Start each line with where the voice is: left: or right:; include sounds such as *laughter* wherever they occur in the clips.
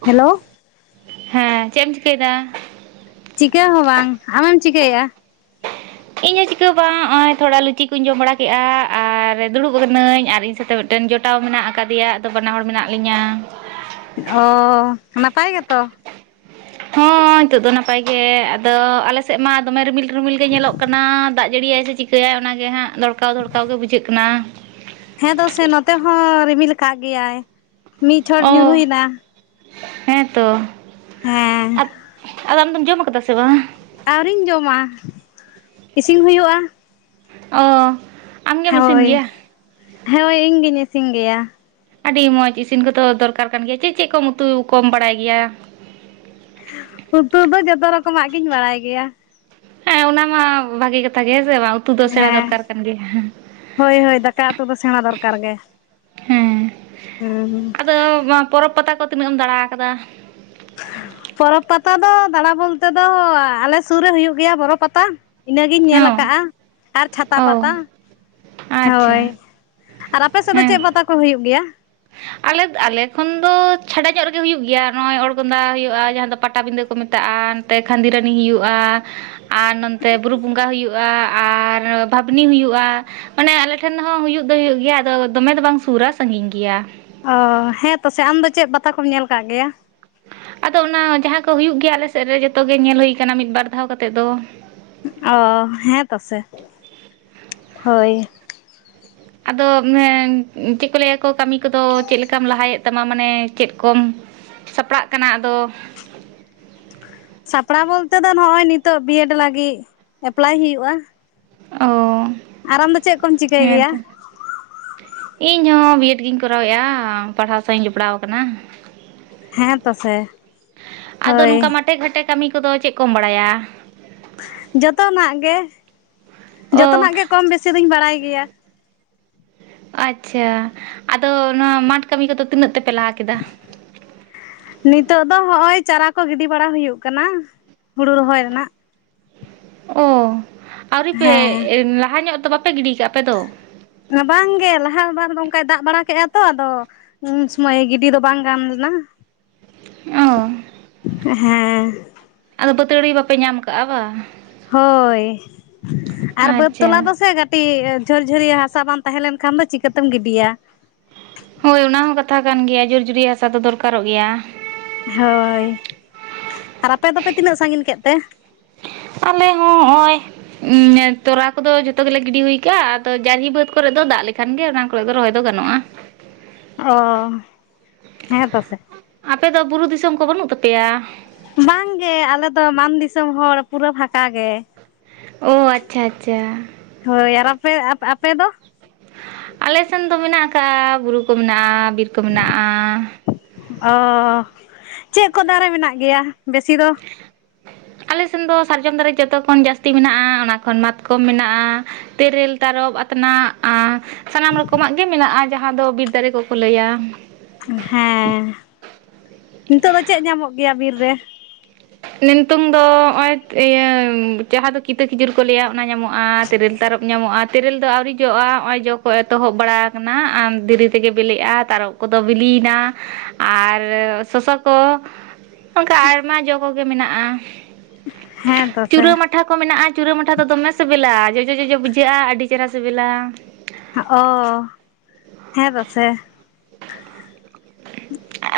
left: Hello
right: ᱦᱮᱸ ᱪᱮᱫ ᱮᱢ ᱪᱤᱠᱟᱹᱭᱮᱫᱟ?
left: ᱪᱤᱠᱟᱹ ᱦᱚᱸ ᱵᱟᱝ ᱟᱢᱮᱢ ᱪᱤᱠᱟᱹᱮᱭᱟ?
right: ᱤᱧᱦᱚᱸ ᱪᱤᱠᱟᱹ ᱦᱚᱸ ᱵᱟᱝ ᱱᱚᱜᱼᱚᱭ ᱛᱷᱚᱲᱟ ᱞᱩᱪᱤ ᱠᱚᱧ ᱡᱚᱢ ᱵᱟᱲᱟ ᱠᱮᱫᱼᱟ, ᱟᱨ ᱫᱩᱲᱩᱵ ᱟᱠᱟᱱᱟᱹᱧ ᱟᱨ ᱤᱧ ᱥᱟᱛᱮ ᱢᱤᱫᱴᱟᱝ ᱢᱤᱫ ᱴᱟᱝ ᱡᱚᱴᱟᱣ ᱢᱮᱱᱟᱜ ᱟᱠᱟᱫᱮᱭᱟ ᱟᱫᱚ ᱵᱟᱱᱟ ᱦᱚᱲ ᱢᱮᱱᱟᱜ ᱞᱤᱧᱟ᱾
left: ᱚ ᱱᱟᱯᱟᱭ ᱜᱮᱛᱚ᱾
right: ᱦᱚᱸ ᱱᱤᱛᱚᱜ ᱫᱚ ᱱᱟᱯᱟᱭ ᱜᱮ ᱟᱫᱚ ᱟᱞᱮ ᱥᱮᱫ ᱢᱟ ᱫᱚᱢᱮ ᱨᱤᱢᱤᱞ ᱨᱤᱢᱤᱞ ᱜᱮ ᱧᱮᱞᱚᱜ ᱠᱟᱱᱟ ᱾ᱫᱟᱜ, ᱡᱟᱹᱲᱤᱭᱟᱭ ᱥᱮ ᱪᱤᱠᱟᱹᱭᱟᱭ ᱚᱱᱟᱜᱮ ᱦᱟᱸᱜ ᱫᱚᱲᱠᱟᱣ - ᱫᱚᱲᱠᱟᱣ ᱜᱮ ᱵᱩᱡᱷᱟᱹᱜ ᱠᱟᱱᱟ᱾
left: ᱦᱮᱸ ᱫᱚ ᱥᱮ ᱱᱚᱛᱮ ᱦᱚᱸ ᱨᱤᱢᱤᱞ ᱟᱠᱟᱫ ᱜᱮᱭᱟᱭ, ᱢᱤᱫ ᱪᱚᱲ
right: ᱚ
left: ᱧᱩᱨᱩ ᱮᱱᱟ᱾
right: ᱦᱮᱸᱛᱚ
left: ᱦᱮᱸ
right: ᱟᱫᱚ ᱟᱢ ᱫᱚᱢ ᱡᱚᱢ ᱠᱟᱫᱟ ᱥᱮ ᱵᱟᱝ?
left: ᱟᱹᱣᱨᱤᱧ ᱡᱚᱢᱟ ᱤᱥᱤᱱ ᱦᱩᱭᱩᱜᱼᱟ᱾
right: ᱚ ᱟᱢᱜᱮᱢ ᱤᱥᱤᱱ
left: ᱦᱚᱭ,
right: ᱜᱮᱭᱟ
left: ᱦᱚᱭ ᱤᱧᱜᱤᱧ ᱤᱥᱤᱱ ᱜᱮᱭᱟ᱾
right: ᱟᱹᱰᱤ ᱢᱚᱸᱡᱽ ᱤᱥᱤᱱ ᱠᱚᱫᱚ ᱫᱚᱨᱠᱟᱨ ᱠᱟᱱ ᱜᱮᱭᱟ, ᱪᱮᱫ ᱪᱮᱫ ᱠᱚᱢ ᱩᱛᱩ ᱠᱚᱢ ᱵᱟᱲᱟᱭ ᱜᱮᱭᱟ?
left: ᱩᱛᱩ ᱫᱚ ᱡᱚᱛᱚ ᱨᱚᱠᱚᱢᱟᱜ ᱜᱤᱧ ᱵᱟᱲᱟᱭ ᱜᱮᱭᱟ᱾
right: ᱦᱮᱸ ᱚᱱᱟ ᱢᱟ ᱵᱷᱟᱜᱤ ᱠᱟᱛᱷᱟ ᱜᱮ ᱦᱮᱸ ᱥᱮ ᱵᱟᱝ ᱾ ᱩᱛᱩ ᱫᱚ ᱥᱮᱬᱟ
left: ᱦᱮᱸ
right: ᱫᱚᱨᱠᱟᱨ ᱠᱟᱱ ᱜᱮᱭᱟ᱾
left: ᱦᱳᱭ ᱦᱳᱭ ᱫᱟᱠᱟ ᱩᱛᱩ ᱫᱚ ᱥᱮᱬᱟ ᱫᱚᱨᱠᱟᱨ ᱜᱮ
right: ᱦᱮᱸ
left: ᱦᱩᱸ ᱦᱩᱸ
right: ᱟᱫᱚ ᱯᱚᱨᱚᱵᱽ ᱯᱟᱛᱟ ᱠᱚ ᱛᱤᱱᱟᱹᱜ ᱮᱢ ᱫᱟᱬᱟ ᱟᱠᱟᱫᱟ?
left: ᱯᱚᱨᱚᱵᱽ ᱯᱟᱛᱟ ᱫᱚ ᱫᱟᱬᱟ ᱵᱚᱞᱛᱮ ᱫᱚ ᱟᱞᱮ ᱥᱩᱨ ᱨᱮ ᱦᱩᱭᱩᱜ ᱜᱮᱭᱟ ᱵᱳᱨᱚ ᱯᱟᱛᱟ᱾ ᱤᱱᱟᱹ ᱜᱤᱧ ᱧᱮᱞ
right: ᱦᱮᱸ
left: ᱟᱠᱟᱫᱼᱟ ᱟᱨ ᱪᱷᱟᱛᱟ
right: ᱚ
left: ᱯᱟᱛᱟ
right: ᱟᱪᱪᱷᱟ
left: ᱦᱚᱭ᱾ ᱟᱨ ᱟᱯᱮ ᱥᱮᱫ ᱫᱚ
right: ᱦᱮᱸ
left: ᱪᱮᱫ ᱯᱟᱛᱟ ᱠᱚ ᱦᱩᱭᱩᱜ ᱜᱮᱭᱟ?
right: ᱟᱞᱮ ᱟᱞᱮ ᱠᱷᱚᱱ ᱫᱚ ᱪᱷᱟᱰᱟ ᱧᱚᱜ ᱨᱮᱜᱮ ᱦᱩᱭᱩᱜ ᱜᱮᱭᱟ, ᱱᱚᱜᱼᱚᱭ ᱚᱲᱜᱚᱸᱫᱟ ᱦᱩᱭᱩᱜᱼᱟ ᱡᱟᱦᱟᱸ ᱫᱚ ᱯᱟᱴᱟᱵᱤᱫᱟᱹ ᱾ ᱠᱚ ᱢᱮᱛᱟᱜᱼᱟ ᱱᱚᱛᱮ ᱠᱷᱟᱺᱫᱤ ᱨᱟᱱᱤ ᱦᱩᱭᱩᱜᱼᱟ ᱾ ᱟᱨ ᱱᱚᱛᱮ ᱵᱩᱨᱩ ᱵᱚᱸᱜᱟ ᱦᱩᱭᱩᱜᱼᱟ, ᱟᱨ ᱵᱷᱟᱵᱽᱱᱤ ᱦᱩᱭᱩᱜᱼᱟ ᱾ ᱢᱟᱱᱮ ᱟᱞᱮ ᱴᱷᱮᱱ ᱦᱚᱸ ᱦᱩᱭᱩᱜ ᱫᱚ ᱦᱩᱭᱩᱜ ᱜᱮᱭᱟ ᱟᱫᱚ ᱫᱚᱢᱮ ᱫᱚ ᱵᱟᱝ ᱥᱩᱨᱟ ᱥᱟᱺᱜᱤᱧ ᱜᱮᱭᱟ ᱾
left: ᱚᱻ ᱦᱮᱸ ᱯᱟᱥᱮ ᱟᱢ ᱫᱚ ᱪᱮᱫ ᱯᱟᱛᱟ ᱠᱚᱢ ᱧᱮᱞ ᱟᱠᱟᱫ ᱜᱮᱭᱟ?
right: ᱟᱫᱚ ᱚᱱᱟ ᱡᱟᱦᱟᱸ ᱠᱚ ᱦᱩᱭᱩᱜ ᱜᱮᱭᱟ ᱟᱞᱮᱥᱮᱫ ᱨᱮ ᱡᱚᱛᱚ ᱜᱮ ᱧᱮᱞ ᱦᱩᱭ ᱟᱠᱟᱱᱟ ᱢᱤᱫ ᱵᱟᱨ ᱫᱷᱟᱣ ᱠᱟᱛᱮ ᱫᱚ ᱾
left: ᱚ ᱦᱮᱸ‌ ᱯᱟᱥᱮ, ᱦᱳᱭᱼᱼ
right: ᱟᱫᱚ ᱪᱮᱫ ᱠᱚ ᱞᱟᱹᱭᱟᱠᱚ ᱠᱟᱹᱢᱤ ᱠᱚᱫᱚ ᱪᱮᱫ ᱞᱮᱠᱟᱢ ᱞᱟᱦᱟᱭᱮᱫ ᱛᱟᱢᱟ ᱢᱟᱱᱮ, ᱪᱮᱫ ᱠᱚᱢᱼᱼ ᱥᱟᱯᱲᱟᱜ ᱠᱟᱱᱟ ᱟᱫᱚᱼᱼ
left: ᱥᱟᱯᱲᱟᱣ ᱵᱚᱞᱛᱮ ᱫᱚ ᱱᱚᱜᱼᱚᱭ ᱱᱤᱛᱚᱜ ᱵᱤᱭᱮᱰ ᱞᱟᱹᱜᱤᱫ ᱮᱯᱞᱟᱭ ᱦᱩᱭᱩᱜᱼᱟ ᱾
right: ᱚᱸ
left: ᱟᱨ ᱟᱢᱫᱚ ᱪᱮᱫ ᱠᱚᱢ ᱪᱤᱠᱟᱹᱭ ᱜᱮᱭᱟ?
right: ᱤᱧ ᱦᱚᱸ ᱵᱤᱮᱰ ᱜᱤᱧ ᱠᱚᱨᱟᱣᱮᱫᱼᱟ ᱯᱟᱲᱦᱟᱣ ᱥᱟᱶ ᱤᱧ ᱡᱚᱯᱲᱟᱣ ᱟᱠᱟᱱᱟ ᱾
left: ᱦᱮᱸ ᱯᱟᱥᱮᱼᱼ
right: ᱟᱫᱚ ᱱᱚᱝᱠᱟ ᱢᱟᱴᱷᱮ ᱜᱷᱟᱴᱮ ᱠᱟᱹᱢᱤ ᱠᱚᱫᱚ ᱪᱮᱫ ᱠᱚᱢ ᱵᱟᱲᱟᱭᱟ?
left: ᱡᱚᱛᱚᱱᱟᱜ ᱜᱮ
right: ᱚ
left: ᱡᱚᱛᱚᱱᱟᱜ ᱜᱮ ᱠᱚᱢ ᱵᱮᱥᱤ ᱫᱩᱧ ᱵᱟᱲᱟᱭ ᱜᱮᱭᱟ ᱾
right: ᱟᱪᱪᱷᱟ ᱟᱫᱚ ᱱᱚᱣᱟ ᱢᱟᱴᱷ ᱠᱟᱹᱢᱤ ᱠᱚᱫᱚ ᱛᱤᱱᱟᱹᱜ ᱛᱮᱯᱮ ᱞᱟᱦᱟ ᱠᱮᱫᱟ?
left: *unintelligible* ᱱᱤᱛᱚᱜ ᱫᱚ ᱦᱚᱜᱼᱚᱭ ᱪᱟᱨᱟ ᱠᱚ ᱜᱤᱰᱤ ᱵᱟᱲᱟ ᱦᱩᱭᱩᱜ ᱠᱟᱱᱟ ᱦᱩᱲᱩ ᱨᱚᱦᱚᱭ ᱨᱮᱱᱟᱜ ᱾
right: ᱚ ᱟᱹᱣᱨᱤ ᱯᱮ
left: ᱦᱮᱸ
right: ᱞᱟᱦᱟ ᱧᱚᱜ ᱫᱚ ᱵᱟᱯᱮ ᱜᱤᱰᱤ ᱠᱟᱜᱼᱟ ᱟᱯᱮ ᱫᱚ?
left: ᱵᱟᱝᱜᱮ ᱞᱟᱦᱟ ᱵᱟᱨ ᱫᱚ ᱚᱱᱠᱟᱭ ᱫᱟᱜ ᱵᱟᱲᱟ ᱠᱮᱫᱼᱟ ᱛᱚ ᱟᱫᱚᱼᱼ ᱩᱱ ᱥᱚᱢᱚᱭ ᱜᱤᱰᱤ ᱫᱚ ᱵᱟᱝ ᱜᱟᱱ ᱞᱮᱱᱟ ᱾
right: ᱚ
left: ᱦᱮᱸ
right: ᱟᱫᱚ ᱵᱟᱹᱛᱟᱹᱲᱤ ᱵᱟᱯᱮ ᱧᱟᱢ ᱠᱟᱜᱼᱟ ᱵᱟᱝ?
left: ᱦᱳᱭ, ᱟᱨ ᱵᱟᱹᱫᱽ ᱛᱚᱞᱟ
right: ᱟᱪᱪᱷᱟ
left: ᱫᱚᱥᱮᱼᱼ ᱠᱟᱹᱴᱤᱡ ᱡᱷᱚᱨᱡᱷᱚᱨᱤᱭᱟᱹ ᱦᱟᱥᱟ ᱵᱟᱝ ᱛᱟᱦᱮᱸ ᱞᱮᱱ ᱠᱷᱟᱱ ᱫᱚ ᱪᱤᱠᱟᱹᱛᱮᱢ ᱜᱤᱰᱤᱭᱟ ᱾
right: ᱦᱳᱭ ᱚᱱᱟ ᱦᱚᱸ ᱠᱟᱛᱷᱟ ᱠᱟᱱ ᱜᱮᱭᱟ, ᱡᱷᱚᱨ ᱡᱷᱩᱨᱤᱭᱟᱹ ᱦᱟᱥᱟ ᱫᱚ ᱫᱚᱨᱠᱟᱨᱚᱜ ᱜᱮᱭᱟ ᱾
left: ᱦᱳᱭ ᱟᱨ ᱟᱯᱮ ᱫᱚᱯᱮ ᱛᱤᱱᱟᱹᱜ ᱥᱟᱺᱜᱤᱧ ᱠᱮᱫ ᱛᱮ?
right: ᱟᱞᱮ ᱦᱚᱸ ᱱᱚᱜᱼᱚᱭᱼᱼ ᱛᱚᱨᱟ ᱠᱚᱫᱚ ᱡᱷᱚᱛᱚ ᱜᱮᱞᱮ ᱜᱤᱰᱤ ᱦᱩᱭᱠᱟᱜᱼᱟ, ᱟᱫᱚ ᱡᱟᱹᱨᱤ ᱵᱟᱹᱫᱽ ᱠᱚᱨᱮ ᱫᱚ ᱫᱟᱜ ᱞᱮᱠᱷᱟᱱ ᱜᱮ ᱚᱱᱟ ᱠᱚᱼᱼ ᱠᱚ ᱫᱚ ᱨᱚᱦᱚᱭ ᱫᱚ ᱜᱟᱱᱚᱜᱼᱟ ᱾
left: ᱚ ᱦᱮᱸ ᱛᱚ ᱥᱮ ᱾
right: ᱟᱯᱮ ᱫᱚ ᱵᱩᱨᱩ ᱫᱤᱥᱚᱢ ᱠᱚ ᱵᱟᱹᱱᱩᱜ ᱛᱟᱯᱮᱭᱟ?
left: ᱵᱟᱝ ᱜᱮ ᱟᱞᱮ ᱫᱚ ᱢᱟᱱ ᱫᱤᱥᱚᱢ ᱦᱚᱲ ᱯᱩᱨᱟᱹ ᱵᱷᱟᱸᱴᱟ ᱜᱮ ᱾
right: ᱚ ᱟᱪᱪᱷᱟ ᱟᱪᱪᱷᱟ ᱾
left: ᱦᱳᱭ ᱟᱨ ᱟᱯᱮ ᱟᱯᱮ ᱫᱚ?
right: ᱟᱞᱮ ᱥᱮᱱ ᱫᱚ ᱢᱮᱱᱟᱜ ᱠᱟᱜᱼᱟ, ᱵᱩᱨᱩ ᱠᱚ ᱢᱮᱱᱟᱜᱼᱟ, ᱵᱤᱨ ᱠᱚ ᱢᱮᱱᱟᱜ ᱾
left: ᱚ ᱪᱮᱫ ᱠᱚ ᱫᱟᱨᱮ ᱢᱮᱱᱟᱜ ᱜᱮᱭᱟ ᱵᱮᱥᱤ ᱫᱚ?
right: ᱟᱞᱮ ᱥᱮᱱ ᱫᱚ ᱥᱟᱨᱡᱚᱢ ᱫᱟᱨᱮ ᱡᱚᱛᱚ ᱠᱷᱚᱱ ᱡᱟᱹᱥᱛᱤ ᱢᱮᱱᱟᱜᱼᱟ, ᱚᱱᱟ ᱠᱷᱚᱱ ᱢᱟᱛᱠᱚᱢ ᱢᱮᱱᱟᱜᱼᱟ ᱾ ᱛᱮᱨᱮᱞ ᱛᱟᱨᱚᱯ ᱟᱛᱱᱟᱜᱼᱼ ᱟᱨ ᱥᱟᱱᱟᱢ ᱨᱚᱠᱚᱢᱟᱜ ᱜᱮ ᱢᱮᱱᱟᱜᱼᱟ, ᱡᱟᱦᱟᱸ ᱫᱚ ᱵᱤᱨ ᱫᱟᱨᱮ ᱠᱚᱠᱚ ᱞᱟᱹᱭᱟ ᱾
left: ᱦᱮᱸ, ᱱᱤᱛᱚᱜ ᱫᱚ ᱪᱮᱫ ᱧᱟᱢᱚᱜ ᱜᱮᱭᱟ ᱵᱤᱨ ᱨᱮ?
right: ᱱᱤᱛᱚᱝ ᱫᱚ ᱱᱚᱜᱼᱚᱭ ᱤᱭᱟᱹ ᱡᱟᱦᱟᱸ ᱫᱚ ᱠᱤᱛᱟᱹ ᱠᱷᱤᱡᱩᱨ ᱠᱚ ᱞᱟᱹᱭᱟ ᱚᱱᱟ ᱧᱟᱢᱚᱜᱼᱟ ᱾ ᱛᱮᱨᱮᱞ ᱛᱟᱨᱚᱯ ᱧᱟᱢᱚᱜᱼᱟ, ᱛᱮᱨᱮᱞ ᱫᱚ ᱟᱹᱣᱨᱤ ᱡᱚᱜᱼᱟ ᱱᱚᱜᱼᱚᱭ ᱡᱚ ᱠᱚ ᱮᱛᱚᱦᱚᱵ ᱵᱟᱲᱟ ᱟᱠᱟᱱᱟ, ᱟᱢ ᱫᱤᱨᱤ ᱛᱮᱜᱮ ᱵᱤᱞᱤᱜᱼᱟ ᱛᱟᱨᱚᱯᱼᱼ ᱠᱚᱫᱚ ᱵᱤᱞᱤᱭᱮᱱᱟ ᱟᱨ ᱥᱚᱥᱚ ᱠᱚ ᱚᱱᱠᱟ ᱟᱭᱢᱟ ᱡᱚᱢ᱾ ᱠᱚᱜᱮ ᱢᱮᱱᱟᱜᱼᱟ᱾
left: ᱦᱮᱸ ᱛᱚ ᱥᱮ᱾
right: ᱪᱩᱨᱟᱹ ᱢᱟᱴᱷᱟ ᱠᱚ ᱢᱮᱱᱟᱜᱼᱟ ᱪᱩᱨᱟᱹ ᱢᱟᱴᱷᱟ ᱫᱚ ᱫᱚᱢᱮ ᱥᱤᱵᱤᱞᱟ, ᱡᱚᱡᱚ ᱡᱚᱡᱚ ᱵᱩᱡᱷᱟᱹᱜᱼᱟ ᱟᱹᱰᱤ ᱪᱮᱦᱨᱟ ᱥᱤᱵᱤᱞᱟ᱾
left: ᱚ ᱦᱮᱸ ᱛᱚ ᱥᱮ᱾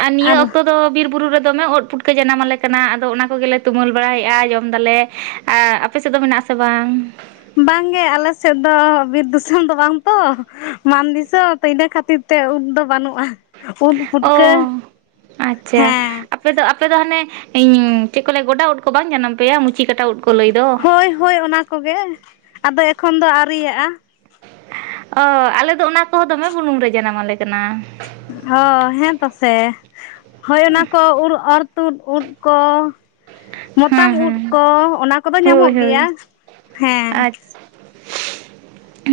right: ᱟᱨ ᱱᱤᱭᱟᱹ ᱚᱠᱛᱚ᱾ ᱛᱚ ᱵᱤᱨ ᱵᱩᱨᱩ ᱨᱮ ᱫᱚᱢᱮ ᱩᱫ ᱯᱩᱴᱠᱟᱹ ᱡᱟᱱᱟᱢ ᱟᱞᱮ ᱠᱟᱱᱟ ᱟᱫᱚ ᱚᱱᱟ ᱠᱚᱜᱮᱞᱮ ᱛᱩᱢᱟᱹᱞ ᱵᱟᱲᱟᱭᱮᱫᱼᱟ ᱡᱚᱢ ᱫᱟᱞᱮ᱾ ᱟ ᱟᱯᱮ ᱥᱮᱫ ᱫᱚ ᱢᱮᱱᱟᱜ ᱟᱥᱮ ᱵᱟᱝ?
left: ᱵᱟᱝᱜᱮ ᱟᱞᱮ ᱥᱮᱫ ᱫᱚ ᱵᱤᱨ ᱫᱩᱥᱟᱹᱢ ᱫᱚ ᱵᱟᱝ ᱛᱚ ᱢᱟᱱ ᱫᱤᱥᱟᱹᱢ ᱛᱚ ᱤᱱᱟᱹ ᱠᱷᱟᱹᱛᱤᱨ᱾ ᱛᱮ ᱩᱫ ᱫᱚ ᱵᱟᱱᱩᱜᱼᱟ ᱩᱫ ᱯᱩᱴᱠᱟᱹ
right: ᱚ ᱟᱪᱪᱷᱟ
left: ᱦᱮᱸᱻ
right: ᱟᱯᱮ ᱫᱚ ᱟᱯᱮ ᱫᱚ ᱦᱟᱱᱮ ᱤᱧ ᱪᱮᱫ ᱠᱚ ᱞᱮ ᱜᱚᱰᱟ ᱩᱫ ᱠᱚ ᱵᱟᱝ ᱡᱟᱱᱟᱢ ᱯᱮᱭᱟ ᱢᱩᱪᱤ ᱠᱟᱴᱟ ᱩᱫ ᱠᱚ ᱞᱟᱹᱭ ᱫᱚ᱾
left: ᱦᱳᱭ ᱦᱳᱭ ᱚᱱᱟ ᱠᱚ ᱜᱮ ᱟᱫᱚ ᱮᱠᱷᱚᱱ ᱫᱚ ᱟᱨᱤᱭᱟᱜᱼᱟ᱾
right: ᱚ ᱟᱞᱮ ᱫᱚ ᱚᱱᱟ ᱠᱚᱦᱚᱸ ᱫᱚᱢᱮ ᱵᱩᱞᱩᱝ ᱨᱮ ᱡᱟᱱᱟᱢ ᱟᱞᱮ ᱠᱟᱱᱟ᱾
left: ᱦᱚ ᱦᱮᱸ ᱛᱚ ᱥᱮ, ᱦᱳᱭ ᱚᱱᱟ ᱠᱚ ᱩᱲ ᱚᱨ ᱛᱩᱫ ᱩᱫ ᱠᱚ᱾
right: ᱦᱮᱸ
left: ᱢᱚᱛᱟᱢ ᱩᱫ
right: ᱦᱮᱸ
left: ᱠᱚ ᱚᱱᱟ ᱠᱚ ᱫᱚ
right: ᱦᱳᱭ
left: ᱧᱟᱢᱚᱜ
right: ᱦᱳᱭ
left: ᱜᱮᱭᱟ ᱦᱮᱸ᱾
right: ᱟᱪᱪᱷᱟ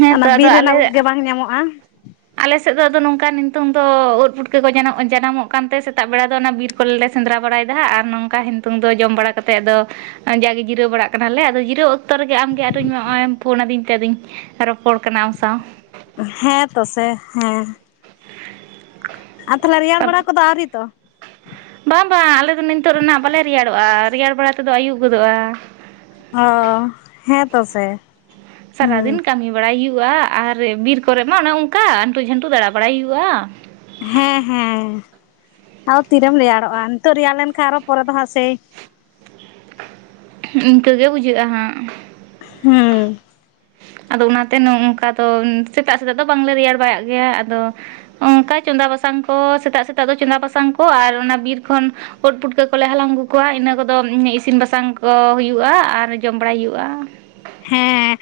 right: ᱦᱮᱸᱛᱚ
left: ᱚᱱᱟ
right: ᱟᱫᱚ
left: ᱵᱤᱨ
right: ᱟᱞᱮ
left: ᱨᱮᱱᱟᱜ ᱩᱫ ᱜᱮ ᱵᱟᱝ ᱧᱟᱢᱚᱜᱼᱟ᱾
right: ᱟᱞᱮ ᱥᱮᱫ ᱫᱚ ᱟᱫᱚ ᱱᱚᱝᱠᱟ ᱱᱤᱛᱚᱝ ᱫᱚ ᱩᱫ ᱯᱩᱴᱠᱟᱹ ᱠᱚ ᱡᱟᱱᱟᱢ ᱡᱟᱱᱟᱢᱚᱜ ᱠᱟᱱ ᱛᱮ ᱥᱮᱛᱟᱜ ᱵᱮᱲᱟ ᱫᱚ ᱚᱱᱟ ᱵᱤᱨ᱾ ᱠᱚᱞ ᱞᱮ ᱥᱮᱸᱫᱽᱨᱟ ᱵᱟᱨᱟᱭᱮᱫᱟ ᱟᱨ ᱱᱚᱝᱠᱟ ᱦᱤᱱᱛᱩᱝ ᱫᱚ ᱡᱚᱢ ᱵᱟᱲᱟ ᱠᱟᱛᱮ ᱟᱫᱚ᱾ ᱡᱟᱜᱮ ᱡᱤᱨᱟᱹᱣ ᱵᱟᱲᱟᱜ ᱠᱟᱱᱟᱞᱮ ᱟᱫᱚ ᱡᱤᱨᱟᱹᱣ ᱚᱠᱛᱚ ᱨᱮᱜᱮ ᱟᱢᱜᱮ ᱟᱨᱤᱧ ᱱᱚᱜᱼᱚᱭ ᱮᱢ ᱯᱷᱳᱱ ᱟᱫᱤᱧ ᱛᱮ ᱟᱫᱤᱧ᱾ ᱨᱚᱯᱚᱲ ᱠᱟᱱᱟ ᱟᱢ ᱥᱟᱶ᱾
left: ᱦᱮᱸ ᱛᱚ ᱥᱮ ᱦᱮᱸ᱾ ᱟᱨ ᱛᱟᱦᱚᱞᱮ ᱨᱮᱭᱟᱲ ᱵᱟᱲᱟ ᱠᱚᱫᱚ ᱟᱣᱨᱤ ᱛᱚ᱾
right: ᱵᱟᱝ ᱵᱟᱝ ᱟᱞᱮ ᱫᱚ ᱱᱤᱛᱚᱜ ᱨᱮᱱᱟᱜ ᱵᱟᱞᱮ ᱨᱮᱭᱟᱲᱚᱜᱼᱟ, ᱨᱮᱭᱟᱲ ᱵᱟᱲᱟ ᱛᱮ ᱫᱚ ᱟᱹᱭᱩᱵ ᱜᱚᱫᱚᱜᱼᱟ᱾
left: ᱦᱚ ᱦᱮᱸ ᱛᱚ ᱥᱮ᱾
right: ᱥᱟᱨᱟ ᱫᱤᱱ ᱠᱟᱢᱤ ᱵᱟᱲᱟᱭ ᱦᱩᱭᱩᱜᱼᱟ ᱟᱨ ᱵᱤᱨ ᱠᱚᱨᱮ ᱢᱟ ᱚᱱᱮ ᱚᱱᱠᱟ ᱟᱱᱴᱩ ᱡᱷᱟᱱᱴᱩ ᱫᱟᱬᱟ ᱵᱟᱲᱟᱭ ᱦᱩᱭᱩᱜᱼᱟ᱾
left: ᱦᱮᱸ ᱦᱮᱸ ᱛᱟᱣ ᱛᱤᱨᱮᱢ ᱨᱮᱭᱟᱲᱚᱜᱼᱟ ᱱᱤᱛᱚᱜ ᱨᱮᱭᱟᱲ ᱞᱮᱱ ᱠᱷᱟᱱ ᱟᱨᱚ ᱯᱚᱨᱮ ᱫᱚ ᱦᱟ ᱥᱮᱭ᱾
right: ᱤᱱᱠᱟᱹ ᱜᱮ ᱵᱩᱡᱷᱟᱹᱜᱼᱟ ᱦᱟᱸᱜ᱾
left: ᱦᱩᱸ ᱼ
right: ᱟᱫᱚ ᱚᱱᱟᱛᱮ ᱱᱚᱼᱳᱝᱠᱟ ᱫᱚ ᱥᱮᱛᱟᱜ ᱥᱮᱛᱟᱜ ᱫᱚ ᱵᱟᱝᱞᱮ ᱨᱮᱭᱟᱲ ᱵᱟᱲᱟᱜ ᱜᱮᱭᱟ ᱟᱫᱚ᱾ ᱚᱱᱠᱟ ᱪᱚᱸᱫᱟ ᱵᱟᱥᱟᱝ ᱠᱚ ᱥᱮᱛᱟᱜ ᱥᱮᱛᱟᱜ ᱫᱚ ᱪᱚᱸᱫᱟ ᱵᱟᱥᱟᱝ ᱠᱚ ᱟᱨ ᱚᱱᱟ ᱵᱤᱨ ᱠᱷᱚᱱ ᱩᱫ ᱯᱩᱴᱠᱟᱹ ᱠᱚᱞᱮ ᱦᱟᱞᱟᱝ ᱟᱹᱜᱩ ᱠᱚᱣᱟ ᱤᱱᱟᱹ ᱠᱚ ᱫᱚ ᱤᱥᱤᱱ ᱵᱟᱥᱟᱝ ᱠᱚ ᱦᱩᱭᱩᱜᱼᱟ ᱟᱨ ᱡᱚᱢ ᱵᱟᱲᱟᱭ ᱦᱩᱭᱩᱜᱼᱟ᱾
left: ᱦᱮᱸ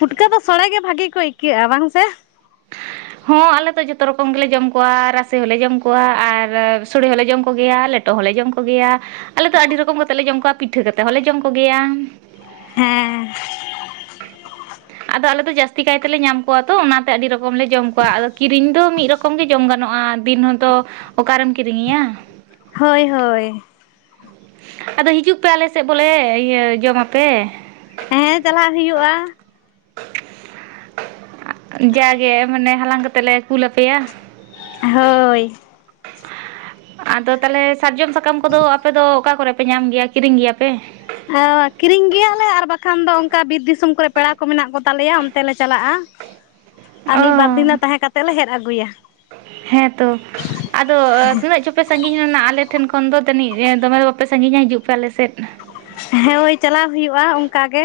left: ᱯᱩᱴᱠᱟᱹ ᱫᱚ ᱥᱚᱲᱮ ᱜᱮ ᱵᱷᱟᱜᱤ ᱠᱚ ᱤᱭᱠᱟᱹᱜᱼᱟ ᱵᱟᱝ ᱥᱮ᱾ *unintelligible*
right: ᱦᱚᱸ ᱟᱞᱮ ᱛᱚ ᱡᱚᱛᱚ ᱨᱚᱠᱚᱢ ᱜᱮᱞᱮ ᱡᱚᱢ ᱠᱚᱣᱟ, ᱨᱟᱥᱮ ᱦᱚᱸᱞᱮ ᱡᱚᱢ ᱠᱚᱣᱟ ᱟᱨ ᱥᱚᱲᱮ ᱦᱚᱸᱞᱮ ᱡᱚᱢ ᱠᱚᱜᱮᱭᱟ ᱞᱮᱴᱼᱼ ᱞᱮᱴᱚ ᱦᱚᱸᱞᱮ ᱡᱚᱢ ᱠᱚ ᱜᱮᱭᱟ ᱟᱞᱮ ᱫᱚ ᱟᱹᱰᱤ ᱨᱚᱠᱚᱢ ᱠᱟᱛᱮ ᱞᱮ ᱡᱚᱢ ᱠᱚᱣᱟ ᱯᱤᱴᱷᱟᱹ ᱠᱟᱛᱮᱫ ᱦᱚᱸᱞᱮ ᱡᱚᱢ᱾ ᱠᱚᱜᱮᱭᱟ᱾
left: ᱦᱮᱸ
right: ᱟᱫᱚ ᱟᱞᱮ ᱫᱚ ᱡᱟᱥᱛᱤ ᱠᱟᱭ ᱛᱮᱞᱮ ᱧᱟᱢ ᱠᱚᱣᱟ ᱛᱚ ᱚᱱᱟ᱾ ᱟᱹᱰᱤ ᱨᱚᱠᱚᱢ ᱞᱮ ᱡᱚᱢ ᱠᱚᱣᱟ ᱟᱫᱚ ᱠᱤᱨᱤᱧ ᱫᱚ ᱢᱤᱫ ᱨᱚᱠᱚᱢ ᱜᱮ ᱡᱚᱢ ᱜᱟᱱᱚᱜᱼᱟ ᱫᱤᱱ ᱦᱚᱸᱛᱳ᱾ ᱚᱠᱟᱨᱮᱢ ᱠᱤᱨᱤᱧᱮᱭᱟ᱾
left: ᱦᱳᱭ ᱻᱦᱳᱭ
right: ᱟᱫᱚ ᱦᱤᱡᱩᱜ ᱯᱮ ᱟᱞᱮ ᱥᱮᱫ ᱵᱚᱞᱮ ᱤᱭᱟᱹ ᱡᱚᱢ ᱟᱯᱮ᱾
left: ᱦᱮᱸ ᱪᱟᱞᱟᱜ ᱦᱩᱭᱩᱜᱼᱟ᱾
right: ᱡᱟᱜᱮ ᱢᱟᱱᱮ ᱦᱟᱞᱟᱝ ᱠᱟᱛᱮᱫ ᱞᱮ ᱠᱩᱞᱟᱯᱮᱭᱟ ᱾
left: ᱦᱳᱭ *unintelligible*
right: ᱟᱫᱚ, ᱛᱟᱦᱞᱮ ᱥᱟᱨᱡᱚᱢ ᱥᱟᱠᱟᱢ ᱠᱚ ᱫᱚ, ᱟᱯᱮ ᱫᱚ ᱚᱠᱟ ᱠᱚᱨᱮ ᱯᱮ, ᱧᱟᱢ ᱜᱮᱭᱟ ᱾ ᱠᱤᱨᱤᱧ ᱜᱮᱭᱟ ᱯᱮ?
left: ᱟᱻᱚ ᱠᱤᱨᱤᱧ ᱜᱮᱭᱟ ᱞᱮ, ᱟᱨ ᱵᱟᱠᱷᱟᱱ, ᱫᱚ ᱚᱱᱠᱟ ᱵᱤᱨ ᱫᱤᱥ ᱥᱚᱢ ᱠᱚᱨᱮ, ᱯᱮᱲᱟ ᱠᱚ, ᱢᱮᱱᱟᱜ ᱠᱚ ᱛᱟᱞᱮᱭᱟ, ᱚᱱᱛᱮ ᱞᱮ ᱪᱟᱞᱟᱜᱼᱟ ᱾ ᱟᱨ,
right: ᱚ
left: ᱢᱤᱫ ᱵᱟᱨ ᱫᱤᱱ ᱞᱮ, ᱛᱟᱦᱮᱸ ᱠᱟᱛᱮᱫ ᱞᱮ, ᱦᱮᱫ ᱟᱹᱜᱩᱭᱟ ᱾
right: ᱦᱮᱸᱛᱚ, ᱟᱫᱚ? ᱟᱹᱜ ᱪᱚᱯᱮ ᱥᱟᱺᱜᱤᱧ ᱞᱮᱱᱟ, ᱟᱞᱮ ᱴᱷᱮᱱ ᱠᱷᱚᱱ ᱫᱚ, ᱫᱟᱹᱱᱤᱡ, ᱫᱚᱢᱮ ᱫᱚ, ᱵᱟᱯᱮ ᱥᱟᱺᱜᱤᱧᱼᱟ ᱾ ᱦᱤᱡᱩᱜ ᱯᱮ, ᱟᱞᱮ ᱥᱮᱫ ᱾
left: ᱦᱮᱸ, ᱦᱳᱭ! ᱪᱟᱞᱟᱣ ᱦᱩᱭᱩᱜᱼᱟ ᱾ ᱚᱱᱠᱟ ᱜᱮ,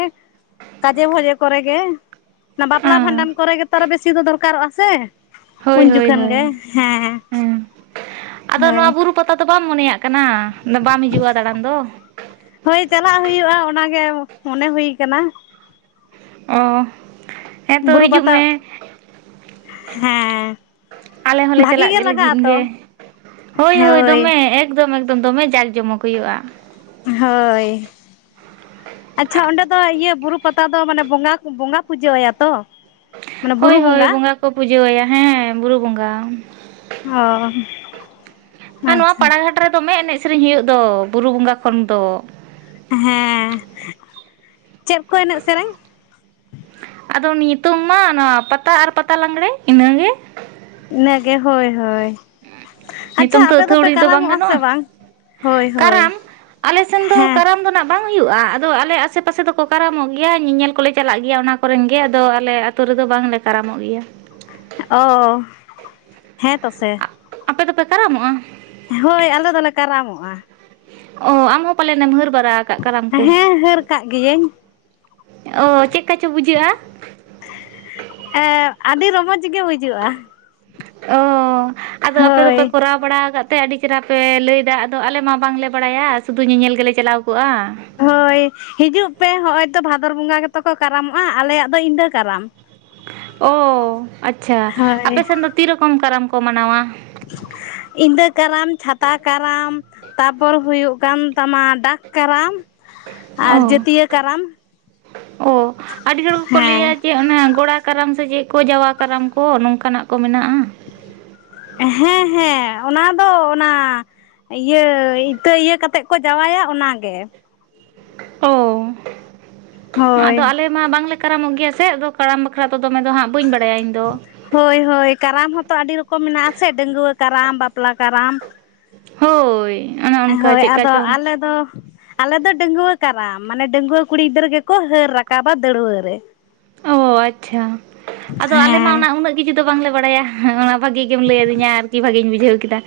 left: ᱠᱟᱡᱮ ᱵᱷᱚᱡᱮ, ᱠᱚᱨᱮ ᱜᱮ ᱾ ᱚᱱᱟ, ᱵᱟᱯᱞᱟ ᱵᱷᱟᱸᱰᱟᱱ ᱠᱚᱨᱮ ᱜᱮ ᱛᱚ, ᱟᱨᱚ ᱵᱮᱥᱤ ᱫᱚ,, ᱫᱚᱨᱠᱟᱨᱚᱜᱼᱟ ᱥᱮ ᱾
right: ᱦᱳᱭ
left: ᱩᱱ
right: ᱦᱳᱭ
left: ᱡᱚᱠᱷᱚᱱ
right: ᱦᱳᱭ
left: ᱜᱮ, ᱦᱮᱸ,
right: ᱦᱮᱸ ᱟᱫᱚ
left: ᱦᱳᱭ
right: ᱱᱚᱣᱟ
left: ᱾
right: ᱵᱩᱨᱩ ᱯᱟᱛᱟ ᱫᱚ, ᱵᱟᱢ ᱢᱚᱱᱮᱭᱟᱜ ᱠᱟᱱᱟ ᱾ ᱵᱟᱢ ᱦᱤᱡᱩᱜᱼᱟ, ᱫᱟᱬᱟᱱ ᱫᱚ?
left: ᱦᱳᱭ, ᱪᱟᱞᱟᱜ ᱦᱩᱭᱩᱜᱼᱟ, ᱚᱱᱟ ᱜᱮ ᱢᱚᱱᱮ, ᱦᱩᱭ ᱟᱠᱟᱱᱟ ᱾
right: ᱚᱦ, ᱦᱮᱸᱛᱚ,
left: ᱵᱩᱨᱩ
right: ᱦᱤᱡᱩᱜ
left: ᱯᱟᱛᱟ
right: ᱢᱮ
left: ᱦᱮᱸ
right: ᱾ ᱟᱞᱮ ᱦᱚᱸ ᱞᱮ,
left: ᱵᱷᱟᱜᱤ
right: ᱪᱟᱞᱟᱜ ᱜᱮ,
left: ᱞᱟᱜᱟᱜ
right: ᱞᱟᱹᱜᱤᱫ
left: ᱟᱛᱚ
right: ᱜᱮ ᱾ ᱦᱳᱭ ᱦᱳᱭ, ᱫᱚᱢᱮ, ᱮᱠᱫᱚᱢ ᱮᱠᱫᱚᱢ ᱫᱚᱢᱮ, ᱡᱟᱠ ᱡᱚᱢᱚᱠ ᱦᱩᱭᱩᱜᱼᱟ ᱾
left: ᱦᱳᱭ ᱾ ᱟᱪᱪᱷᱟ ᱾ ᱚᱸᱰᱮ ᱫᱚ, ᱤᱭᱟᱹ ᱵᱩᱨᱩ ᱯᱟᱛᱟ ᱫᱚ, ᱢᱟᱱᱮ ᱵᱚᱸᱜᱟ, ᱵᱚᱸᱜᱟ ᱯᱩᱡᱟᱹ ᱟᱭᱟ ᱛᱚ? ᱢᱟᱱᱮ
right: ᱦᱳᱭ
left: ᱵᱩᱨᱩ
right: ᱦᱳᱭ, ᱵᱚᱸᱜᱟ ᱠᱚ, ᱯᱩᱡᱟᱹ ᱟᱭᱟ, ᱦᱮᱸ! ᱵᱩᱨᱩ ᱵᱚᱸᱜᱟ ᱾
left: ᱦᱚᱻ ᱾
right: ᱱᱚᱣᱟ ᱯᱟᱲᱟᱜᱷᱟᱴ ᱨᱮ, ᱫᱚᱢᱮ ᱮᱱᱮᱡ ᱥᱮᱨᱮᱧ ᱦᱩᱭᱩᱜ ᱫᱚ, ᱵᱩᱨᱩ ᱵᱚᱸᱜᱟ ᱠᱷᱚᱱ ᱫᱚ ᱾
left: ᱦᱮᱸᱻ, ᱪᱮᱫ ᱠᱚ, ᱮᱱᱮᱡ ᱥᱮᱨᱮᱧ?
right: ᱟᱫᱚ, ᱱᱤᱛᱳᱝ ᱢᱟ, ᱱᱚᱣᱟ ᱯᱟᱛᱟ ᱟᱨ ᱯᱟᱛᱟ ᱞᱟᱸᱜᱽᱲᱮ ᱾ ᱤᱱᱟᱹ ᱜᱮ ᱾
left: ᱤᱱᱟᱹ ᱜᱮ, ᱦᱳᱭ ᱦᱳᱭ ᱾
right: ᱱᱤᱛᱚᱝ ᱛᱚ, ᱟᱹᱛᱷᱟᱹᱣᱲᱤ ᱫᱚ, ᱵᱟᱝ
left: ᱥᱮ
right: ᱜᱟᱱᱚᱜᱼᱟ
left: ᱵᱟᱝ ᱦᱳᱭ
right: ᱾
left: ᱦᱳᱭ
right: ᱠᱟᱨᱟᱢ ᱾ ᱟᱞᱮ ᱥᱮᱱ ᱫᱚ,
left: ᱦᱮᱸ
right: ᱠᱟᱨᱟᱢ ᱫᱚ ᱱᱷᱟᱜ ᱵᱟᱝ ᱦᱩᱭᱩᱜᱼᱟ ᱾ ᱟᱫᱚ, ᱟᱞᱮ ᱟᱥᱮ ᱯᱟᱥᱮ ᱫᱚ ᱠᱚ, ᱠᱟᱨᱟᱢᱚᱜ ᱜᱮᱭᱟ ᱾ ᱧᱮᱧᱮᱞ ᱠᱚᱞᱮ, ᱪᱟᱞᱟᱜ ᱜᱮᱭᱟ ᱾ ᱚᱱᱟ ᱠᱚᱨᱮᱱ ᱜᱮ, ᱟᱫᱚ ᱟᱞᱮ ᱟᱛᱳ ᱨᱮᱫᱚ, ᱵᱟᱝ ᱞᱮ ᱠᱟᱨᱟᱢᱚᱜ ᱜᱮᱭᱟ ᱾
left: ᱚᱻ ᱦᱮᱸ, ᱛᱚ ᱥᱮ ᱾
right: ᱟᱯᱮ ᱫᱚᱯᱮ, ᱠᱟᱨᱟᱢᱚᱜᱼᱟ?
left: ᱦᱳᱭ! ᱟᱞᱮ ᱫᱚ ᱞᱮ, ᱠᱟᱨᱟᱢᱚᱜᱼᱟ ᱾
right: ᱚᱼ ᱟᱢ ᱦᱚᱸ ᱯᱟᱞᱮᱱ ᱮᱢ, ᱦᱟᱹᱨ ᱵᱟᱲᱟ ᱟᱠᱟᱫᱼᱟ, ᱠᱟᱱᱟᱢ ᱠᱚ?
left: ᱦᱮᱸ ᱦᱟᱹᱨ ᱠᱟᱜ ᱜᱤᱭᱟᱹᱧ
right: ᱚᱻ ᱪᱮᱫ ᱞᱮᱠᱟ ᱪᱚ, ᱵᱩᱡᱷᱟᱹᱜᱼᱟ?
left: ᱮᱸ ᱟᱹᱰᱤ ᱨᱚᱢᱚᱡᱽ ᱜᱮ, ᱵᱩᱡᱩᱜᱼᱟ ᱾
right: ᱚᱻ ᱟᱫᱚ, ᱟᱯᱮ ᱫᱚᱯᱮ,
left: ᱦᱳᱭ
right: ᱠᱚᱨᱟᱣ ᱵᱟᱲᱟ ᱟᱠᱟᱫ ᱾ ᱛᱮ, ᱟᱹᱰᱤ ᱪᱮᱦᱨᱟ ᱯ, ᱞᱟᱹᱭᱮᱫᱟ ᱾ ᱟᱫᱚ, ᱟᱞᱮ ᱢᱟ ᱵᱟᱝᱞᱮ, ᱵᱟᱲᱟᱭᱟ ᱥᱩᱫᱩ ᱧᱮᱧᱮᱞ ᱜᱮᱞᱮ, ᱪᱟᱞᱟᱣ ᱠᱚᱜᱼᱟ ᱾
left: ᱦᱳᱭ, ᱦᱤᱡᱩᱜ ᱯᱮ, ᱦᱚᱸᱜᱼᱚᱭ ᱛᱚ, ᱵᱷᱟᱫᱚᱨ ᱵᱚᱸᱜᱟ ᱜᱮᱛᱚ ᱠᱚ, ᱠᱟᱨᱟᱢᱚᱜᱼᱟ ᱾ ᱟᱞᱮᱭᱟᱜ ᱫᱚ, ᱤᱸᱫᱟᱹ ᱠᱟᱨᱟᱢ ᱾
right: ᱚᱻᱟᱪᱪᱷᱟ ᱾
left: ᱦᱳᱭ
right: ᱟᱯᱮ ᱥᱮᱱ ᱫᱚ, ᱛᱤ ᱨᱚᱠᱚᱢ ᱠᱟᱨᱟᱢ ᱠᱚ, ᱢᱟᱱᱟᱣᱟ ᱾
left: ᱤᱸᱫᱟᱹ ᱠᱟᱨᱟᱢ, ᱪᱷᱟᱛᱟ ᱠᱟᱨᱟᱢ, ᱛᱟᱯᱚᱨ, ᱦᱩᱭᱩᱜ ᱠᱟᱱ ᱛᱟᱢᱟ, ᱰᱟᱠ ᱠᱟᱨᱟᱢ, ᱟᱨ,
right: ᱚ
left: ᱡᱟᱹᱛᱭᱟᱹ ᱠᱟᱨᱟᱢ ᱾ ᱦᱮᱸ ᱾
right: ᱚᱱᱮ, ᱜᱚᱲᱟ ᱠᱟᱨᱟᱢ ᱥᱮ ᱪᱮᱫ ᱠᱚ, ᱡᱟᱣᱟ ᱠᱟᱨᱟᱢ ᱠᱚ, ᱱᱚᱝᱠᱟ ᱱᱟᱜ ᱠᱚ, ᱢᱮᱱᱟᱜᱼᱟ ᱾
left: ᱦᱮᱸ ᱦᱮᱸ, ᱚᱱᱟ ᱫᱚ, ᱚᱱᱟ ᱤᱭᱟᱹ, ᱤᱛᱟᱹ ᱤᱭᱟᱹ ᱠᱟᱛᱮᱫ ᱠᱚ, ᱡᱟᱶᱟᱭᱟ ᱚᱱᱟ ᱜᱮ ᱾
right: ᱚᱻ
left: ᱦᱳᱭ
right: ᱟᱫᱚ? ᱟᱞᱮ ᱢᱟ, ᱵᱟᱝᱞᱮ ᱠᱟᱨᱟᱢᱚᱜ ᱜᱮᱭᱟ, ᱥᱮ ᱟᱫᱚ ᱠᱟᱨᱟᱢ ᱵᱟᱠᱷᱨᱟ ᱛᱮ ᱫᱚ, ᱫᱚᱢᱮ ᱫᱚ ᱦᱟᱸᱜ ᱵᱟᱹᱧ, ᱵᱟᱲᱟᱭᱟ ᱤᱧ ᱫᱚ ᱾
left: ᱦᱳᱭ ᱦᱳᱭ, ᱠᱟᱨᱟᱢ ᱦᱚᱸᱛᱚ, ᱟᱹᱰᱤ ᱨᱚᱠᱚᱢ ᱢᱮᱱᱟᱜ ᱥᱮ, ᱰᱟᱺᱜᱩᱣᱟᱹ ᱠᱟᱨᱟᱢ, ᱵᱟᱯᱞᱟ ᱠᱟᱨᱟᱢ,
right: ᱦᱳᱭ ᱚᱱᱮ ᱚᱱᱠᱟ
left: ᱦᱳᱭ
right: ᱪᱮᱫᱠᱟ
left: ᱟᱫᱚ
right: ᱪᱚᱝ
left: ᱟᱞᱮ ᱫᱚ᱾ ᱟᱞᱮ ᱫᱚ ᱰᱟᱹᱜᱟᱹᱣᱟᱹ ᱠᱟᱨᱟᱢ ᱢᱟᱱᱮ ᱰᱟᱹᱜᱟᱹᱣᱟᱹ ᱠᱩᱲᱤ ᱜᱤᱫᱨᱟᱹ ᱜᱮᱠᱚ ᱦᱟᱹᱨ ᱨᱟᱠᱟᱵᱟ ᱫᱟᱹᱲᱣᱟᱹ ᱨᱮ᱾
right: ᱚᱸ ᱟᱪᱪᱷᱟ ᱟᱫᱚ ᱟᱞᱮ ᱢᱟ
left: ᱦᱮᱸ
right: ᱚᱱᱟ ᱩᱱᱟᱹᱜ᱾ ᱠᱤᱪᱷᱩ ᱫᱚ ᱵᱟᱝᱞᱮ ᱵᱟᱲᱟᱭᱟ ᱚᱱᱟ ᱵᱷᱟᱜᱤ ᱜᱮᱢ ᱞᱟᱹᱭ ᱟᱹᱫᱤᱧᱟ ᱟᱨᱠᱤ ᱵᱷᱟᱜᱤᱧ ᱵᱩᱡᱷᱟᱹᱣ ᱠᱮᱫᱟ᱾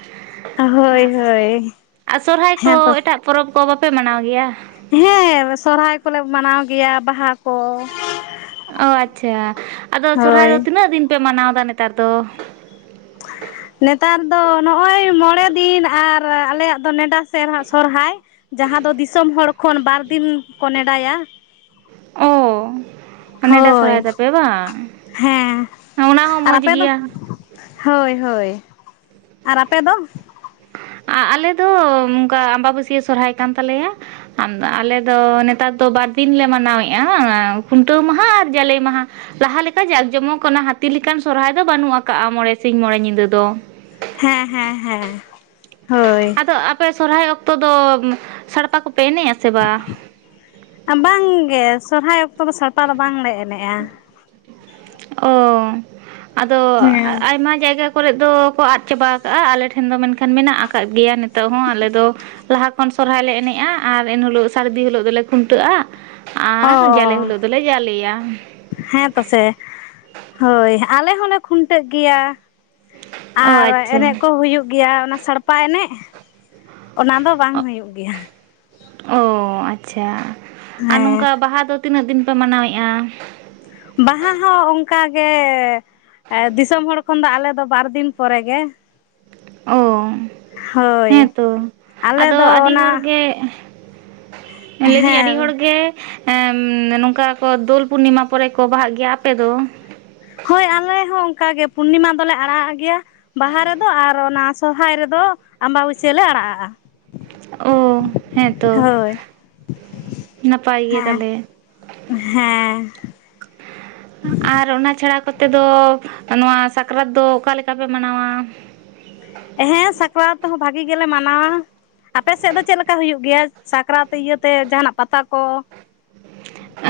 left: ᱦᱳᱭ ᱦᱳᱭ
right: ᱟᱨ ᱥᱚᱨᱦᱟᱭ ᱠᱚ
left: ᱦᱮᱸ ᱛᱚ᱾
right: ᱮᱴᱟᱜ ᱯᱚᱨᱚᱵᱽ ᱠᱚ ᱵᱟᱯᱮ ᱢᱟᱱᱟᱣ ᱜᱮᱭᱟ᱾
left: ᱦᱮᱸ ᱥᱚᱨᱦᱟᱭ ᱠᱚᱞᱮ ᱢᱟᱱᱟᱣ ᱜᱮᱭᱟ ᱵᱟᱦᱟ ᱠᱚ᱾
right: ᱚᱸ ᱟᱪᱪᱷᱟ ᱟᱫᱚ ᱥᱚᱨᱦᱟᱭ ᱫᱚ
left: ᱦᱳᱭ
right: ᱛᱤᱱᱟᱹᱜ ᱫᱤᱱ ᱯᱮ ᱢᱟᱱᱟᱣ ᱮᱫᱟ ᱱᱮᱛᱟᱨ ᱫᱚ?
left: *unintelligible* ᱱᱮᱛᱟᱨ ᱫᱚ ᱱᱚᱜ-ᱚᱭ ᱢᱚᱲᱮ ᱫᱤᱱ ᱟᱨ ᱟᱞᱮᱭᱟᱜ ᱫᱚ ᱱᱮᱰᱟ ᱥᱮᱨ ᱥᱚᱨᱦᱟᱭ᱾ ᱡᱟᱦᱟᱸ ᱫᱚ ᱫᱤᱥᱚᱢ ᱦᱚᱲ ᱠᱷᱚᱱ ᱵᱟᱨ ᱫᱤᱱ ᱠᱚ ᱱᱮᱰᱟᱭᱟ᱾
right: ᱚ ᱱᱮᱰᱟ
left: ᱦᱳᱭ
right: ᱥᱚᱨᱦᱟᱭ ᱛᱟᱯᱮ ᱵᱟᱝ
left: ᱦᱮᱸ
right: ᱚᱱᱟ ᱦᱚᱸ
left: ᱟᱨ
right: ᱢᱚᱡᱽ
left: ᱟᱯᱮ ᱫᱚ᱾
right: ᱜᱮᱭᱟ
left: ᱦᱳᱭ ᱦᱳᱭ ᱟᱨ ᱟᱯᱮ ᱫᱚ᱾
right: ᱟᱞᱮ ᱫᱚ ᱚᱱᱠᱟ ᱟᱢᱵᱟᱵᱟᱹᱥᱭᱟᱹ ᱥᱚᱨᱦᱟᱭ ᱠᱟᱱ ᱛᱟᱞᱮᱭᱟ᱾ ᱟᱢ ᱟᱞᱮ ᱫᱚ ᱱᱮᱛᱟᱨ ᱫᱚ ᱵᱟᱨᱫᱤᱱ ᱞᱮ ᱢᱟᱱᱟᱣᱮᱫᱼᱟ ᱠᱷᱩᱱᱴᱟᱹᱣ ᱢᱟᱦᱟ ᱟᱨ ᱡᱟᱞᱮ ᱢᱟᱦᱟ᱾ ᱞᱟᱦᱟ ᱞᱮᱠᱟ ᱡᱟᱸᱠ ᱡᱚᱢᱚᱠ ᱚᱱᱟ ᱦᱟᱹᱛᱤ ᱞᱮᱠᱟᱱ ᱥᱚᱨᱦᱟᱭ ᱫᱚ ᱵᱟᱹᱱᱩᱜ ᱟᱠᱟᱜᱼᱟ ᱢᱚᱬᱮ ᱥᱤᱧ ᱢᱚᱬᱮ ᱧᱤᱫᱟᱹ ᱫᱚ᱾
left: ᱦᱮᱸ ᱦᱮᱸ ᱦᱮᱸ ᱦᱳᱭ᱾
right: ᱟᱫᱚ ᱟᱯᱮ ᱥᱚᱨᱦᱟᱭ ᱚᱠᱛᱚ ᱫᱚ ᱥᱟᱲᱯᱟ ᱠᱚᱯᱮ ᱮᱱᱮᱡ ᱟ ᱥᱮ ᱵᱟᱝ᱾
left: ᱵᱟᱝᱜᱮ ᱥᱚᱨᱦᱟᱭ ᱚᱠᱛᱚ ᱫᱚ ᱥᱟᱲᱯᱟ ᱫᱚ ᱵᱟᱝᱞᱮ ᱮᱱᱮᱡᱼᱟ᱾
right: ᱚ ᱟᱫᱚ
left: ᱦᱮᱸ
right: ᱟᱭᱢᱟ ᱡᱟᱭᱜᱟ᱾ ᱠᱚᱨᱮ ᱫᱚᱠᱚ ᱟᱫ ᱪᱟᱵᱟ ᱟᱠᱟᱜᱼᱟ ᱟᱞᱮ ᱴᱷᱮᱱ ᱫᱚ ᱢᱮᱱᱠᱷᱟᱱ ᱢᱮᱱᱟᱜ ᱟᱠᱟᱫ ᱜᱮᱭᱟ ᱱᱤᱛᱚᱜ ᱦᱚᱸ ᱟᱞᱮ ᱫᱚ᱾ ᱞᱟᱦᱟ ᱠᱷᱚᱱ ᱥᱚᱨᱦᱟᱭ ᱞᱮ ᱮᱱᱮᱡᱼᱟ ᱟᱨ ᱮᱱᱦᱤᱞᱳᱜ ᱥᱟᱨᱫᱤ ᱦᱤᱞᱳᱜ ᱫᱚᱞᱮ ᱠᱷᱩᱱᱴᱟᱹᱜᱼᱟ᱾ ᱟᱨ ᱡᱟᱞᱮ
left: ᱚ
right: ᱦᱤᱞᱳᱜ ᱫᱚᱞᱮ ᱡᱟᱞᱮᱭᱟ᱾
left: ᱦᱮᱸ ᱛᱚᱥᱮ ᱦᱳᱭ ᱟᱞᱮ ᱦᱚᱸᱞᱮ ᱠᱷᱩᱱᱴᱟᱹᱜ ᱜᱮᱭᱟ᱾
right: ᱚ
left: ᱟᱨ
right: ᱟᱪᱪᱷᱟ
left: ᱮᱱᱮᱡ ᱠᱚ ᱦᱩᱭᱩᱜ ᱜᱮᱭᱟ ᱚᱱᱟ ᱥᱟᱲᱯᱟ᱾ *inaudible* ᱮᱱᱮᱡ ᱚᱱᱟ ᱫᱚ ᱵᱟᱝ ᱦᱩᱭᱩᱜ ᱜᱮᱭᱟ᱾
right: ᱚ ᱟᱪᱪᱷᱟ ᱟᱨ
left: ᱦᱮᱸ
right: ᱱᱚᱝᱠᱟ ᱵᱟᱦᱟ ᱫᱚ ᱛᱤᱱᱟᱹᱜ ᱫᱤᱱ ᱯᱮ ᱢᱟᱱᱟᱣᱮᱜᱼᱟ᱾
left: ᱵᱟᱦᱟ ᱦᱚᱸ ᱚᱱᱠᱟᱜᱮ ᱫᱤᱥᱚᱢ ᱦᱚᱲ ᱠᱷᱚᱱ ᱫᱚ ᱟᱞᱮ ᱫᱚ ᱵᱟᱨᱫᱤᱱ ᱯᱚᱨᱮᱜᱮ᱾
right: ᱚ
left: ᱦᱳᱭ
right: ᱦᱮᱸᱛᱚ
left: ᱟᱞᱮ
right: ᱟᱫᱚ
left: ᱫᱚ
right: ᱟᱹᱰᱤ ᱦᱚᱲ
left: ᱚᱱᱟ
right: ᱜᱮ᱾ ᱞᱟᱹᱭ ᱫᱟᱹᱧ ᱟᱹᱰᱤ ᱦᱚᱲ
left: ᱦᱮᱸ
right: ᱜᱮ᱾ ᱮᱢ ᱱᱚᱝᱠᱟ ᱠᱚ ᱫᱳᱞ ᱯᱩᱨᱱᱤᱢᱟ ᱯᱚᱨᱮ ᱠᱚ ᱵᱟᱦᱟ ᱜᱮᱭᱟ ᱟᱯᱮ ᱫᱚ᱾
left: ᱦᱳᱭ ᱟᱞᱮ ᱦᱚᱸ ᱚᱱᱠᱟ ᱜᱮ ᱯᱩᱨᱱᱤᱢᱟ ᱫᱚᱞᱮ ᱟᱲᱟᱜᱟᱜ ᱜᱮᱭᱟ ᱵᱟᱦᱟ ᱨᱮᱫᱚ ᱟᱨ ᱚᱱᱟ᱾ ᱥᱚᱨᱚᱨᱟᱭ ᱨᱮᱫᱚ ᱟᱢᱵᱟᱵᱟᱹᱥᱭᱟᱹ ᱞᱮ ᱟᱲᱟᱜ ᱟᱜᱼᱟ᱾
right: ᱚ ᱦᱮᱸᱛᱚ ᱱᱟᱯᱟᱭ ᱜᱮᱭᱟ
left: ᱦᱮᱸ
right: ᱛᱟᱦᱟᱞᱮ᱾
left: ᱦᱮᱸ
right: ᱟᱨ ᱚᱱᱟ ᱪᱷᱟᱲᱟ ᱠᱚᱛᱮ ᱫᱚ ᱱᱚᱣᱟ ᱥᱟᱠᱨᱟᱛ ᱫᱚ ᱚᱠᱟ ᱞᱮᱠᱟ ᱯᱮ ᱢᱟᱱᱟᱣᱟ᱾
left: ᱦᱮᱸ ᱥᱟᱠᱨᱟᱛ ᱦᱚᱸ ᱵᱷᱟᱜᱤ ᱜᱮᱞᱮ ᱢᱟᱱᱟᱣᱟ ᱟᱯᱮ ᱥᱮᱫ ᱫᱚ ᱪᱮᱫ ᱞᱮᱠᱟ ᱦᱩᱭᱩᱜ ᱜᱮᱭᱟ᱾ ᱥᱟᱠᱨᱟᱛ ᱤᱭᱟᱹᱛᱮ ᱡᱟᱦᱟᱱᱟᱜ ᱯᱟᱛᱟ ᱠᱚ᱾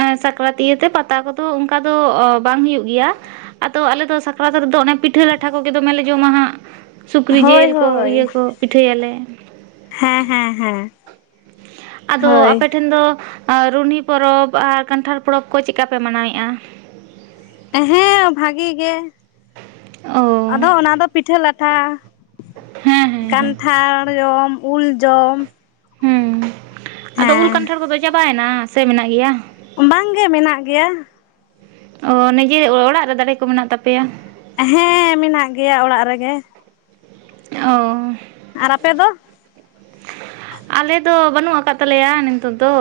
right: ᱮᱜ ᱥᱟᱠᱨᱟᱛ ᱤᱭᱟᱛᱮ ᱯᱟᱛᱟ ᱠᱚᱫᱚ ᱚᱱᱠᱟ ᱫᱚ ᱵᱟᱝ ᱦᱩᱭᱩᱜ ᱜᱮᱭᱟ᱾ ᱟᱫᱚ ᱟᱞᱮ ᱫᱚ ᱥᱟᱠᱨᱟᱛ ᱨᱮᱫᱚ ᱚᱱᱮ ᱯᱤᱴᱷᱟᱹ ᱞᱟᱴᱷᱟ ᱠᱚᱜᱮ ᱫᱚᱢᱮ ᱞᱮ ᱡᱚᱢᱟ ᱦᱟᱸᱜ᱾ ᱥᱩᱠᱨᱤ
left: ᱦᱳᱭ
right: ᱡᱤᱞ ᱠᱚ
left: ᱦᱳᱭ
right: ᱤᱭᱟᱹ ᱠᱚ ᱯᱤᱴᱷᱟᱹᱭᱟᱞᱮ᱾
left: ᱦᱮᱸ ᱦᱮᱸ ᱦᱮᱸ
right: ᱟᱫᱚ
left: ᱦᱳᱭ
right: ᱟᱯᱮ ᱴᱷᱮᱱ ᱫᱚ ᱨᱩᱱᱦᱤ᱾ ᱯᱚᱨᱚᱵᱽ ᱟᱨ ᱠᱟᱱᱴᱷᱟᱲ ᱯᱚᱨᱚᱵᱽ ᱠᱚ ᱪᱮᱠᱟ ᱯᱮ ᱢᱟᱱᱟᱣᱮᱫᱼᱟ᱾
left: ᱦᱮᱸ ᱵᱷᱟᱜᱤ ᱜᱮ
right: ᱚ
left: ᱟᱫᱚ ᱚᱱᱟ ᱫᱚ ᱯᱤᱴᱷᱟᱹ ᱞᱟᱴᱷᱟ᱾
right: ᱦᱮᱸ ᱦᱮᱸ ᱦᱮᱸ
left: ᱠᱟᱱᱴᱷᱟᱲ ᱡᱚᱢ ᱩᱞ ᱡᱚᱢ
right: ᱦᱮᱸ ᱟᱫᱚ ᱩᱞ
left: ᱦᱮᱸ
right: ᱠᱟᱱᱴᱷᱟᱲ ᱠᱚᱫᱚ ᱪᱟᱵᱟᱭᱮᱱᱟ ᱥᱮ ᱢᱮᱱᱟᱜ ᱜᱮᱭᱟ?
left: ᱵᱟᱝ ᱜᱮ ᱢᱮᱱᱟᱜ ᱜᱮᱭᱟ᱾
right: ᱚ ᱱᱤᱡᱮ ᱚᱲᱟᱜ ᱨᱮ ᱫᱟᱨᱮ ᱠᱚ ᱢᱮᱱᱟᱜ ᱛᱟᱯᱮᱭᱟ?
left: ᱦᱮᱸ ᱢᱮᱱᱟᱜ ᱜᱮᱭᱟ ᱚᱲᱟᱜ ᱨᱮᱜᱮ᱾
right: ᱚᱻ
left: ᱟᱨ ᱟᱯᱮ ᱫᱚ?
right: ᱟᱞᱮ ᱫᱚ ᱵᱟᱹᱱᱩᱜ ᱟᱠᱟᱫ ᱛᱟᱞᱮᱭᱟ ᱱᱤᱛᱳ ᱫᱚ᱾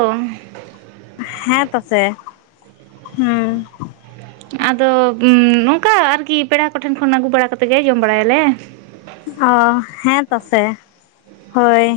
left: ᱦᱮᱸ ᱛᱚ ᱥᱮ ᱦᱩᱸ᱾
right: ᱟᱫᱚ ᱱᱚᱝᱠᱟ ᱟᱨᱠᱤ ᱯᱮᱲᱟ ᱠᱚᱴᱷᱮᱱ ᱠᱷᱚᱱ ᱟᱹᱜᱩ ᱵᱟᱲᱟ ᱠᱟᱛᱮᱫ ᱜᱮ ᱡᱚᱢ ᱵᱟᱲᱟᱭᱟᱞᱮ᱾
left: ᱚ ᱦᱮᱸ ᱛᱚᱥᱮ ᱦᱳᱭ᱾